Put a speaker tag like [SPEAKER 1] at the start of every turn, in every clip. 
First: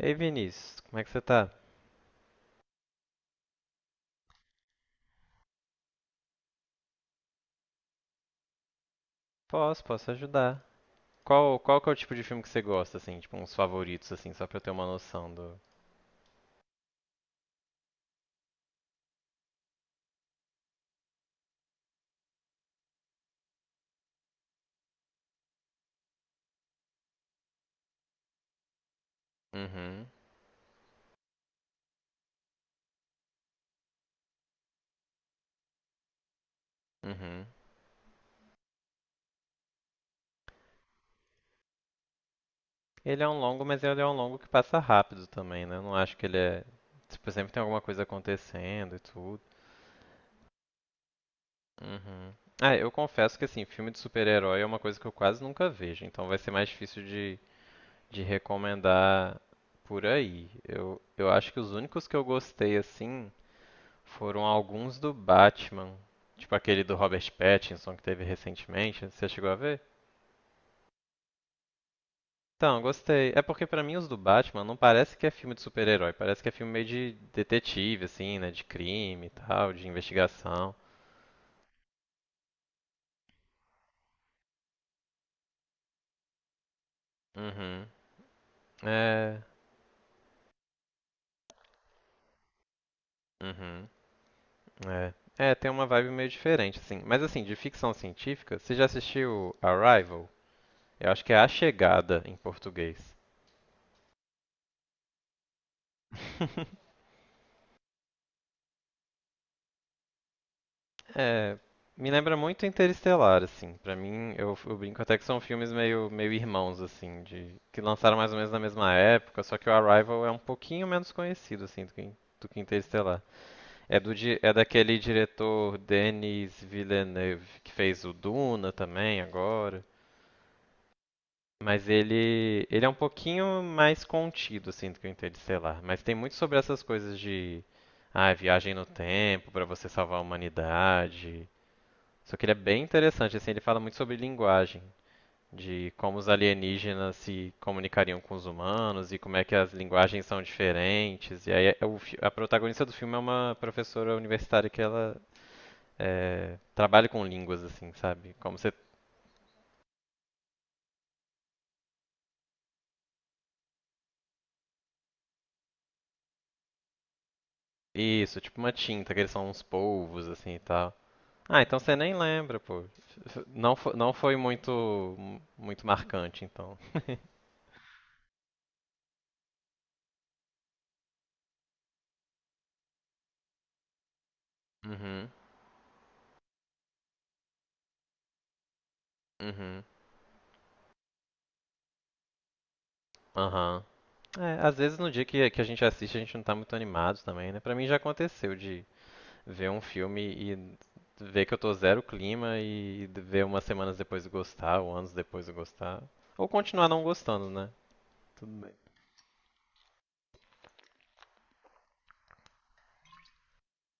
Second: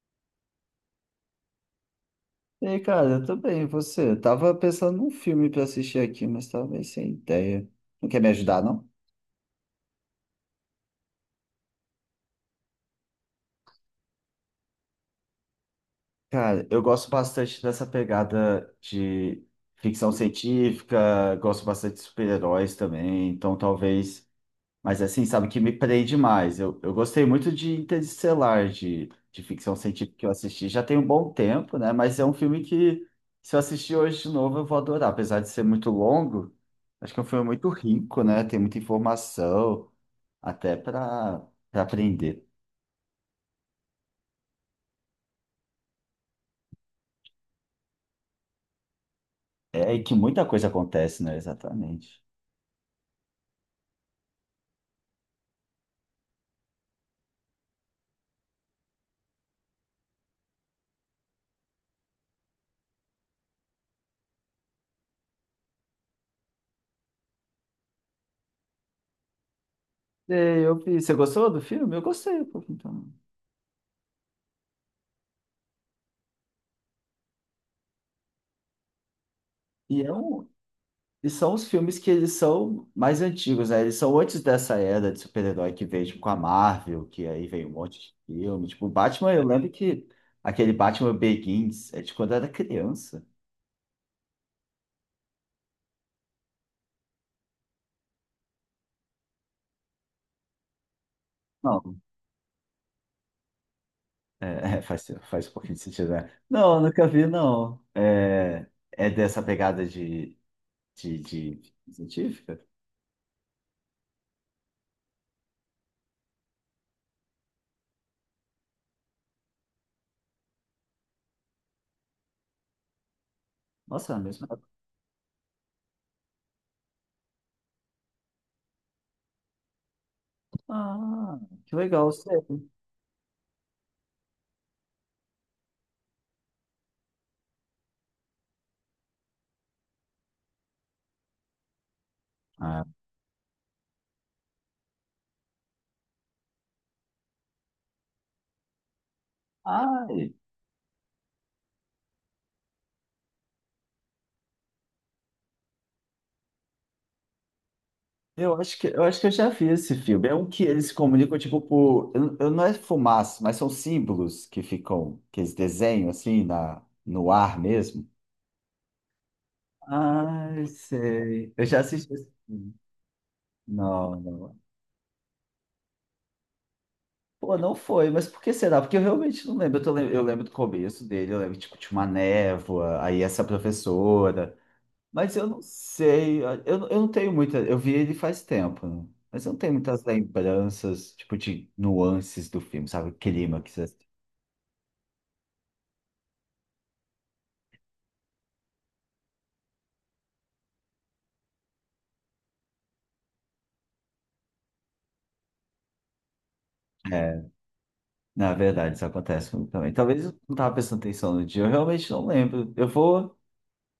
[SPEAKER 1] Ei, Vinícius, como é que você tá?
[SPEAKER 2] E aí, cara, eu tô bem, e você? Eu tava pensando num filme pra assistir aqui, mas tava meio sem ideia. Não quer me ajudar, não?
[SPEAKER 1] Posso ajudar. Qual que é o tipo de filme que você gosta, assim? Tipo, uns favoritos, assim, só pra eu ter uma noção do...
[SPEAKER 2] Cara, eu gosto bastante dessa pegada de ficção científica, gosto bastante de super-heróis também, então talvez. Mas assim, sabe, que me prende mais. Eu gostei muito de Interestelar, de ficção
[SPEAKER 1] Uhum,
[SPEAKER 2] científica que eu assisti. Já tem um bom tempo, né? Mas é um filme que, se eu assistir hoje de novo, eu vou adorar. Apesar de ser muito longo, acho que é um filme
[SPEAKER 1] uhum.
[SPEAKER 2] muito rico, né? Tem muita informação, até para aprender.
[SPEAKER 1] Ele é um longo, mas ele é um longo que passa rápido também, né? Eu não acho que ele é... Tipo, sempre tem alguma coisa acontecendo e tudo.
[SPEAKER 2] É, e que muita coisa acontece, né? Exatamente.
[SPEAKER 1] Uhum. Ah, eu confesso que, assim, filme de super-herói é uma coisa que eu quase nunca vejo, então vai ser mais difícil de recomendar por aí. Eu acho que os únicos que eu gostei, assim... Foram alguns do Batman. Tipo aquele do Robert Pattinson que teve recentemente. Você chegou a ver?
[SPEAKER 2] É, eu vi. Você gostou do filme? Eu gostei, pô,
[SPEAKER 1] Então,
[SPEAKER 2] então.
[SPEAKER 1] gostei. É porque pra mim os do Batman não parece que é filme de super-herói. Parece que é filme meio de detetive, assim, né? De crime e tal, de
[SPEAKER 2] E é um,
[SPEAKER 1] investigação.
[SPEAKER 2] E são os filmes que eles são mais antigos, né? Eles são antes dessa era de super-herói que veio, tipo, com a Marvel, que aí veio um
[SPEAKER 1] Uhum.
[SPEAKER 2] monte de filme. Tipo, Batman,
[SPEAKER 1] É.
[SPEAKER 2] eu lembro que aquele Batman Begins é de quando eu era criança.
[SPEAKER 1] Uhum. É, É, tem uma vibe meio diferente, assim. Mas assim, de ficção científica, você já assistiu Arrival? Eu acho que é A
[SPEAKER 2] Não,
[SPEAKER 1] Chegada em português.
[SPEAKER 2] é, é, faz um pouquinho de sentido, né? Não, eu nunca vi, não. É, é dessa pegada de,
[SPEAKER 1] É,
[SPEAKER 2] de
[SPEAKER 1] me lembra
[SPEAKER 2] científica?
[SPEAKER 1] muito Interestelar, assim. Pra mim, eu brinco até que são filmes meio, meio irmãos, assim, de que lançaram mais ou menos na mesma época, só que o Arrival é um pouquinho menos conhecido, assim, do que Interestelar. É do
[SPEAKER 2] Nossa, na mesma
[SPEAKER 1] é
[SPEAKER 2] época.
[SPEAKER 1] daquele diretor Denis Villeneuve que fez o Duna também agora,
[SPEAKER 2] Ah, que
[SPEAKER 1] mas
[SPEAKER 2] legal,
[SPEAKER 1] ele
[SPEAKER 2] sério.
[SPEAKER 1] ele é um pouquinho mais contido, assim, do que o Interestelar. Mas tem muito sobre essas coisas de ah, viagem no tempo pra você salvar a humanidade. Só que ele é bem
[SPEAKER 2] Ah,
[SPEAKER 1] interessante, assim, ele fala muito sobre linguagem, de como os alienígenas se comunicariam com os humanos e como é que as linguagens
[SPEAKER 2] ai,
[SPEAKER 1] são diferentes. E aí é o a protagonista do filme é uma professora universitária que ela é, trabalha com línguas, assim, sabe?
[SPEAKER 2] eu
[SPEAKER 1] Como você...
[SPEAKER 2] acho que, eu já vi esse filme. É um que eles se comunicam, tipo, por. Eu não é fumaça, mas são símbolos que ficam, que eles desenham assim na, no ar mesmo.
[SPEAKER 1] Isso, tipo uma tinta, que eles são uns polvos, assim, e
[SPEAKER 2] Ai,
[SPEAKER 1] tal.
[SPEAKER 2] sei.
[SPEAKER 1] Ah,
[SPEAKER 2] Eu
[SPEAKER 1] então
[SPEAKER 2] já
[SPEAKER 1] você
[SPEAKER 2] assisti
[SPEAKER 1] nem
[SPEAKER 2] esse
[SPEAKER 1] lembra,
[SPEAKER 2] filme.
[SPEAKER 1] pô. Não, não
[SPEAKER 2] Não,
[SPEAKER 1] foi
[SPEAKER 2] não.
[SPEAKER 1] muito, muito marcante, então.
[SPEAKER 2] Pô, não foi, mas por que será? Porque eu realmente não lembro. Eu, eu lembro do começo dele, eu lembro, tipo, de uma névoa, aí essa professora.
[SPEAKER 1] Uhum,
[SPEAKER 2] Mas eu não sei, eu não tenho muita. Eu vi ele faz tempo, né? Mas eu não tenho
[SPEAKER 1] uhum,
[SPEAKER 2] muitas lembranças, tipo, de nuances do filme, sabe? O clima que
[SPEAKER 1] aham.
[SPEAKER 2] você.
[SPEAKER 1] É, às vezes no dia que a gente assiste, a gente não tá muito animado também, né? Pra mim já aconteceu de ver um filme e ver que eu tô zero clima e ver umas semanas depois de gostar, ou anos depois de gostar. Ou continuar não
[SPEAKER 2] É,
[SPEAKER 1] gostando, né? Tudo
[SPEAKER 2] na
[SPEAKER 1] bem.
[SPEAKER 2] verdade, isso acontece comigo também. Talvez eu não tava prestando atenção no dia, eu realmente não lembro.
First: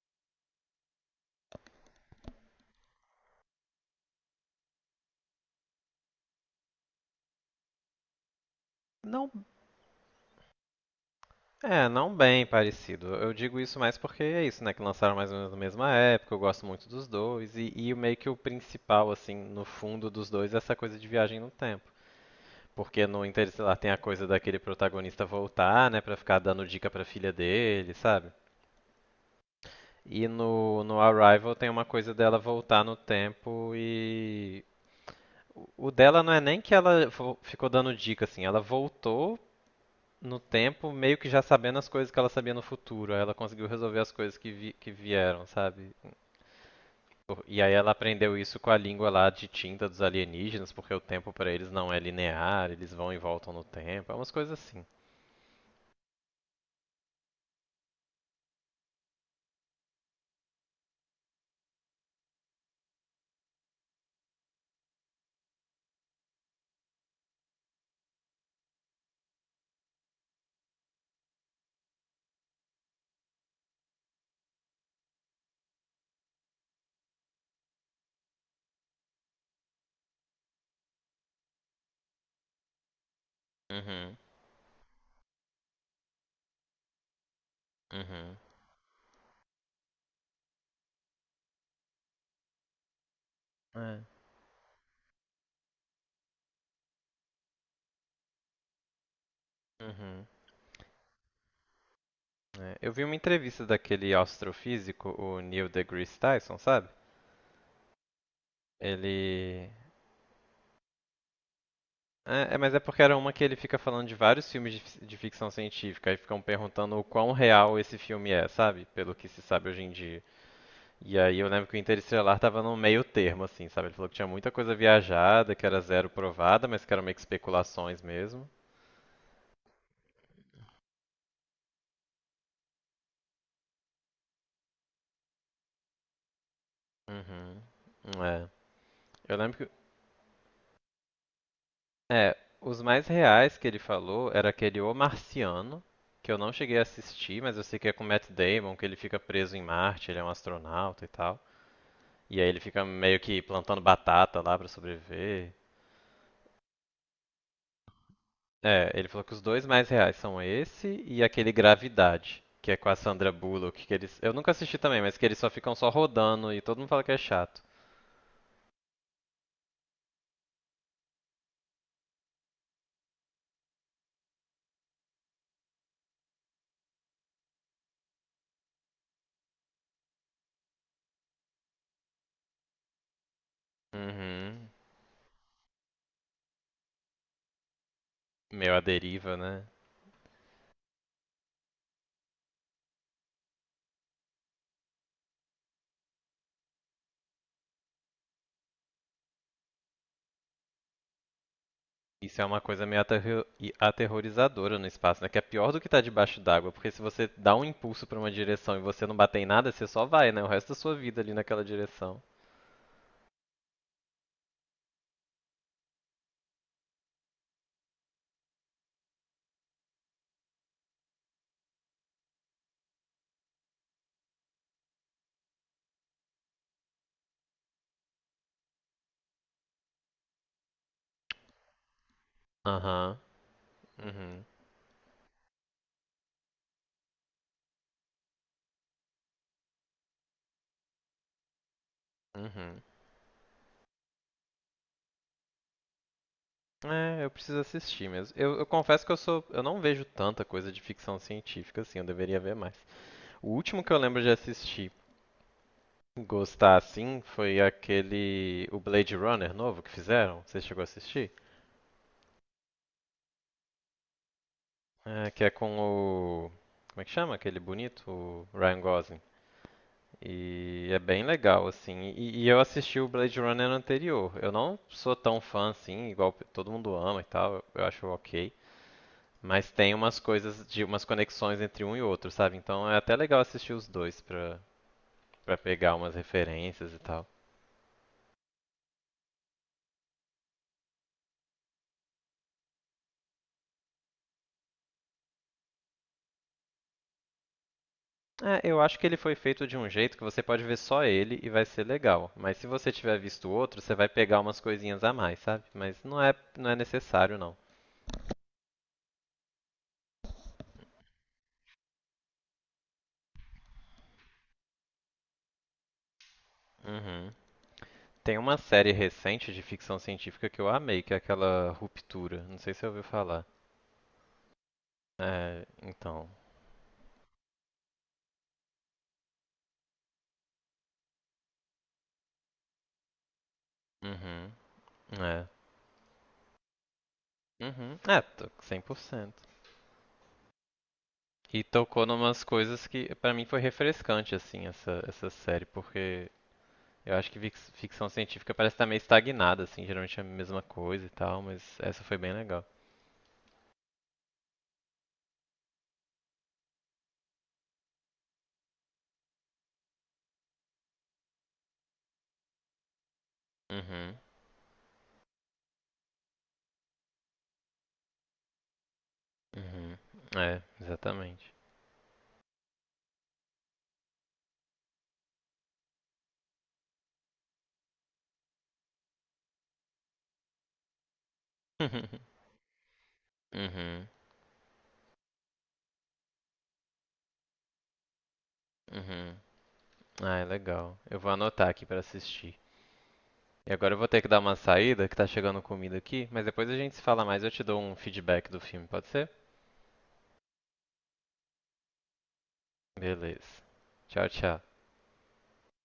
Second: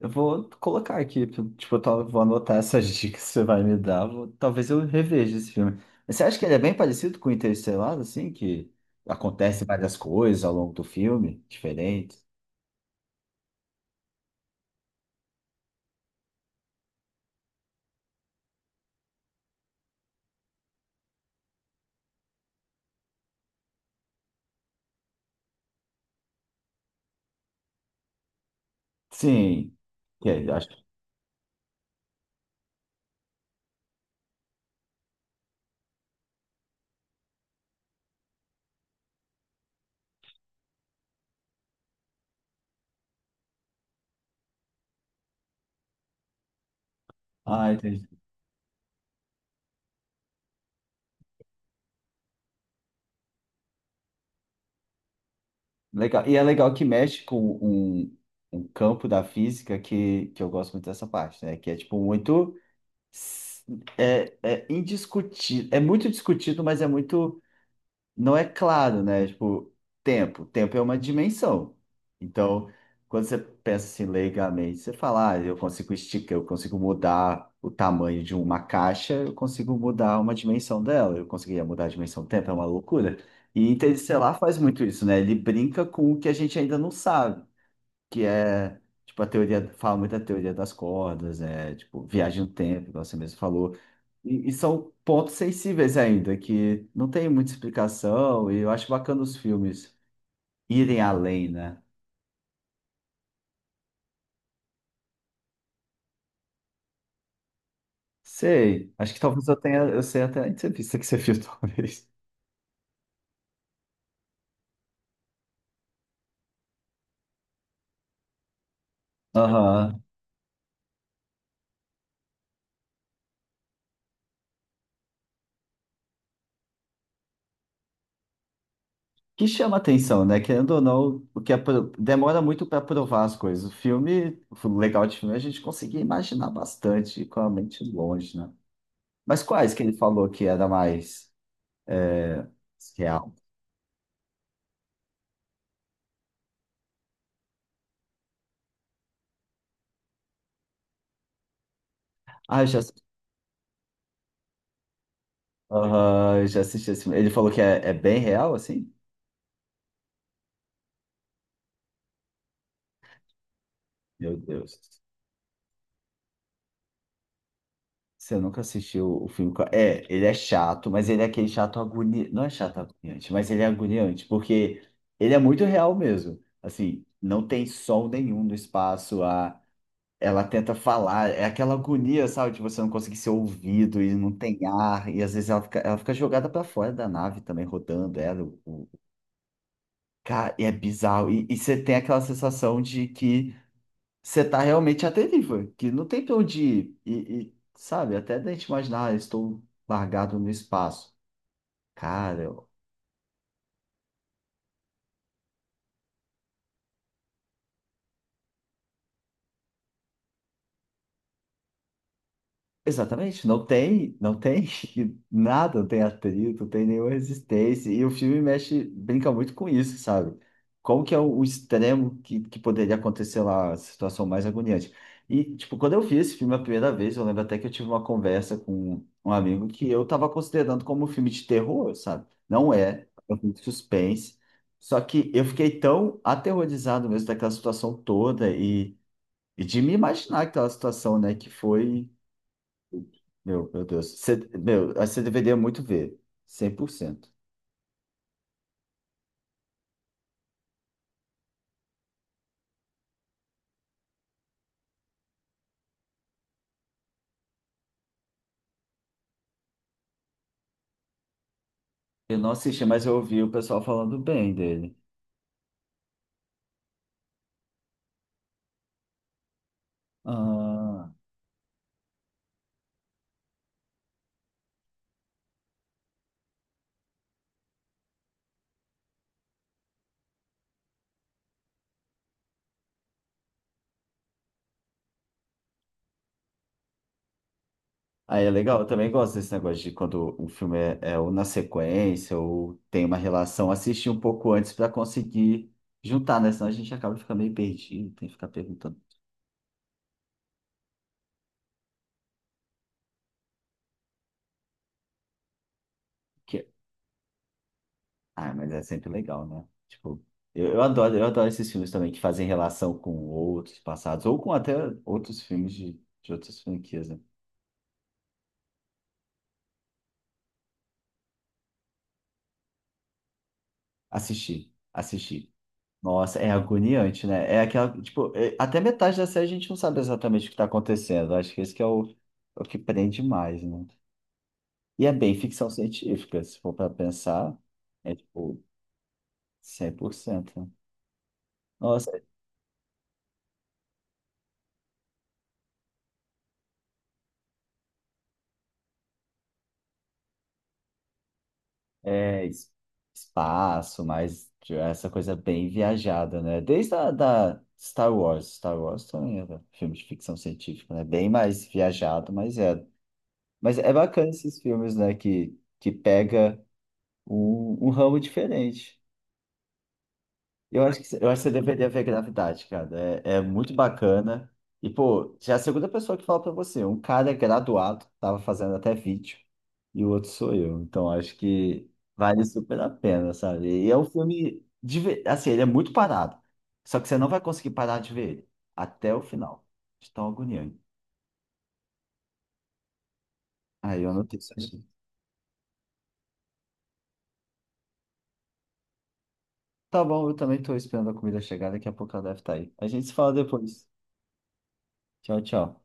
[SPEAKER 2] Eu vou colocar aqui, tipo, vou anotar essas dicas que você vai me dar. Talvez eu reveja esse filme. Mas você acha que ele é bem parecido com Interestelar, assim, que
[SPEAKER 1] Não,
[SPEAKER 2] acontece várias coisas ao longo do filme,
[SPEAKER 1] é, não
[SPEAKER 2] diferentes?
[SPEAKER 1] bem parecido. Eu digo isso mais porque é isso, né? Que lançaram mais ou menos na mesma época, eu gosto muito dos dois, e meio que o principal, assim, no fundo dos dois é essa coisa de viagem no tempo. Porque no Interestelar tem a coisa daquele protagonista voltar, né, pra ficar dando dica pra filha dele, sabe?
[SPEAKER 2] Sim.
[SPEAKER 1] E
[SPEAKER 2] Que, acho...
[SPEAKER 1] no, no Arrival tem uma coisa dela voltar no tempo e. O dela não é nem que ela ficou dando dica, assim, ela voltou no tempo meio que já sabendo as coisas que ela sabia no futuro. Aí ela conseguiu resolver as coisas que, vi, que vieram, sabe? E aí
[SPEAKER 2] Ah,
[SPEAKER 1] ela
[SPEAKER 2] entendi.
[SPEAKER 1] aprendeu isso com a língua lá de tinta dos alienígenas, porque o tempo pra eles não é linear, eles vão e voltam no tempo, é umas coisas assim.
[SPEAKER 2] Legal. E é legal que mexe com um, um campo da física que eu gosto muito dessa parte, né? Que é tipo muito s- é, é indiscutido, é muito discutido, mas é muito não é claro, né? Tipo, tempo. Tempo é uma dimensão. Então, quando você pensa assim leigamente, você fala, ah, eu consigo esticar, eu consigo mudar o tamanho de uma caixa, eu consigo mudar uma dimensão dela, eu conseguiria mudar a dimensão do tempo, é uma loucura. E
[SPEAKER 1] Uhum,
[SPEAKER 2] Interestelar faz muito isso, né? Ele brinca com o que a gente ainda não sabe que
[SPEAKER 1] uhum.
[SPEAKER 2] é tipo a teoria, fala muito da teoria das cordas, é tipo viagem no tempo, igual você mesmo falou.
[SPEAKER 1] É.
[SPEAKER 2] E são pontos sensíveis ainda, que não tem muita explicação, e eu acho bacana os filmes
[SPEAKER 1] Uhum.
[SPEAKER 2] irem além, né?
[SPEAKER 1] É. Eu vi uma entrevista daquele astrofísico, o Neil deGrasse Tyson, sabe?
[SPEAKER 2] Sei, acho que talvez eu
[SPEAKER 1] Ele.
[SPEAKER 2] tenha, eu sei até a entrevista que você fez talvez.
[SPEAKER 1] É, é, mas é porque era uma que ele fica falando de vários filmes de, de ficção científica e ficam perguntando o quão real esse filme é, sabe? Pelo que se sabe hoje em
[SPEAKER 2] Aham.
[SPEAKER 1] dia. E aí eu lembro que o Interestelar tava no meio termo, assim, sabe? Ele falou que tinha muita coisa viajada, que era zero provada, mas que eram meio que especulações mesmo.
[SPEAKER 2] Que chama atenção, né? Querendo ou não, o que é demora muito para provar as coisas. O filme, o legal de filme é a gente conseguir imaginar bastante com a
[SPEAKER 1] Uhum.
[SPEAKER 2] mente longe,
[SPEAKER 1] É.
[SPEAKER 2] né?
[SPEAKER 1] Eu
[SPEAKER 2] Mas
[SPEAKER 1] lembro que
[SPEAKER 2] quais que ele falou que era mais?
[SPEAKER 1] é, os mais
[SPEAKER 2] Real.
[SPEAKER 1] reais que ele falou era aquele O Marciano, que eu não cheguei a assistir, mas eu sei que é com Matt Damon, que ele fica preso em Marte, ele é um astronauta e tal. E aí ele
[SPEAKER 2] Ah, eu já,
[SPEAKER 1] fica
[SPEAKER 2] assisti-
[SPEAKER 1] meio que plantando batata lá pra sobreviver.
[SPEAKER 2] Aham, eu já assisti esse filme. Ele falou que é, é bem real,
[SPEAKER 1] É,
[SPEAKER 2] assim?
[SPEAKER 1] ele falou que os dois mais reais são esse e aquele Gravidade, que é com a Sandra Bullock, que eles. Eu
[SPEAKER 2] Meu
[SPEAKER 1] nunca assisti
[SPEAKER 2] Deus.
[SPEAKER 1] também, mas que eles só ficam só rodando e todo mundo fala que é chato.
[SPEAKER 2] Você nunca assistiu o filme. É, ele é chato, mas ele é aquele chato agoniante. Não é chato agoniante, mas ele é agoniante, porque ele é muito real mesmo. Assim, não tem sol nenhum no espaço. A... Ela tenta falar, é aquela agonia, sabe? De você não conseguir ser ouvido e não tem
[SPEAKER 1] Uhum.
[SPEAKER 2] ar. E às vezes ela fica jogada para fora da nave também, rodando ela.
[SPEAKER 1] Meu, a deriva, né?
[SPEAKER 2] Cara, e é bizarro. E você tem aquela sensação de que você tá realmente atentivo, que não tem pra onde ir. E, sabe, até da gente imaginar, ah, estou largado no espaço.
[SPEAKER 1] Isso é
[SPEAKER 2] Cara,
[SPEAKER 1] uma coisa meio aterrorizadora no espaço, né? Que é pior do que estar debaixo d'água, porque se você dá um impulso pra uma direção e você não bater em nada, você só vai, né? O resto da sua vida ali naquela direção.
[SPEAKER 2] exatamente, não tem, não tem nada, não tem atrito, não tem nenhuma resistência. E o filme mexe, brinca muito com isso, sabe? Como que é o extremo que poderia acontecer lá, a situação mais agoniante. E, tipo, quando eu vi esse filme a primeira vez, eu lembro até que eu tive uma conversa com um amigo que eu tava considerando como um filme de terror, sabe? Não é,
[SPEAKER 1] Aham.
[SPEAKER 2] é um filme de suspense.
[SPEAKER 1] Uhum.
[SPEAKER 2] Só que eu fiquei tão aterrorizado mesmo daquela situação toda e de me imaginar aquela situação, né? Que foi.
[SPEAKER 1] Uhum.
[SPEAKER 2] Meu Deus. Você, meu, aí você deveria muito ver. Cem por
[SPEAKER 1] É, eu
[SPEAKER 2] cento.
[SPEAKER 1] preciso assistir mesmo. Eu confesso que eu sou, eu não vejo tanta coisa de ficção científica assim, eu deveria ver mais. O último que eu lembro de assistir, gostar assim, foi aquele o Blade Runner novo que fizeram. Você chegou a assistir?
[SPEAKER 2] Eu não assisti, mas eu ouvi o pessoal falando bem dele.
[SPEAKER 1] É, que é com o. Como é que chama aquele bonito? O Ryan Gosling. E é
[SPEAKER 2] Ah,
[SPEAKER 1] bem legal, assim. E eu assisti o Blade Runner anterior. Eu não sou tão fã assim, igual todo mundo ama e tal, eu acho ok. Mas tem umas coisas, de umas conexões entre um e outro, sabe? Então é até legal assistir os dois pra, pra pegar umas referências e tal.
[SPEAKER 2] aí é legal. Eu também gosto desse negócio de quando o filme é, é ou na sequência ou tem uma relação. Assistir um pouco antes para conseguir juntar, né? Senão a gente acaba ficando meio perdido, tem que ficar
[SPEAKER 1] É, eu acho
[SPEAKER 2] perguntando
[SPEAKER 1] que ele foi feito de um jeito que você pode ver só ele e vai ser legal. Mas se você tiver visto outro, você vai pegar umas coisinhas a mais, sabe? Mas não é,
[SPEAKER 2] o que é.
[SPEAKER 1] não é necessário, não.
[SPEAKER 2] Ah, mas é sempre legal, né? Tipo, eu, eu adoro esses filmes também que fazem relação com outros passados ou com até outros filmes de outras franquias, né?
[SPEAKER 1] Uhum. Tem uma série recente de ficção científica que eu amei, que é aquela Ruptura. Não sei se você ouviu falar.
[SPEAKER 2] Assisti, assisti.
[SPEAKER 1] É, então.
[SPEAKER 2] Nossa, é agoniante, né? É aquela, tipo, até metade da série a gente não sabe exatamente o que tá acontecendo. Acho que esse que é o, é o que prende mais, né?
[SPEAKER 1] Uhum.
[SPEAKER 2] E é bem
[SPEAKER 1] É.
[SPEAKER 2] ficção científica, se for para pensar,
[SPEAKER 1] Uhum.
[SPEAKER 2] é
[SPEAKER 1] É, tô
[SPEAKER 2] tipo
[SPEAKER 1] 100%.
[SPEAKER 2] 100%. Né?
[SPEAKER 1] E tocou
[SPEAKER 2] Nossa,
[SPEAKER 1] numas coisas que pra mim foi refrescante assim essa série, porque eu acho que ficção científica parece estar meio estagnada assim, geralmente é a mesma coisa e tal, mas essa foi bem
[SPEAKER 2] é
[SPEAKER 1] legal.
[SPEAKER 2] es- espaço, mas tipo, essa coisa bem viajada, né? Desde a da Star Wars. Star Wars também era filme de ficção científica, né? Bem mais viajado, mas é. Mas é
[SPEAKER 1] Uhum.
[SPEAKER 2] bacana esses filmes, né? Que pega um, um ramo diferente.
[SPEAKER 1] Uhum. É,
[SPEAKER 2] Eu acho que, eu acho que você
[SPEAKER 1] exatamente.
[SPEAKER 2] deveria ver Gravidade, cara. É, é muito bacana. E, pô, já é a segunda pessoa que fala pra você. Um cara é graduado, tava fazendo até vídeo, e o outro sou eu. Então, acho que vale super a pena, sabe? E é um
[SPEAKER 1] Uhum.
[SPEAKER 2] filme, de, assim, ele é muito parado. Só que você não vai conseguir parar de ver ele até o
[SPEAKER 1] Uhum.
[SPEAKER 2] final. De tão
[SPEAKER 1] Ah, é
[SPEAKER 2] agoniante.
[SPEAKER 1] legal. Eu vou anotar aqui pra assistir. E agora eu
[SPEAKER 2] Aí
[SPEAKER 1] vou
[SPEAKER 2] eu
[SPEAKER 1] ter que dar
[SPEAKER 2] anotei isso
[SPEAKER 1] uma
[SPEAKER 2] aqui.
[SPEAKER 1] saída, que tá chegando comida aqui, mas depois a gente se fala mais, eu te dou um feedback do filme, pode ser?
[SPEAKER 2] Tá bom, eu também tô esperando a comida chegar. Daqui a pouco ela deve estar aí. A gente se fala
[SPEAKER 1] Beleza.
[SPEAKER 2] depois.
[SPEAKER 1] Tchau, tchau.
[SPEAKER 2] Tchau, tchau.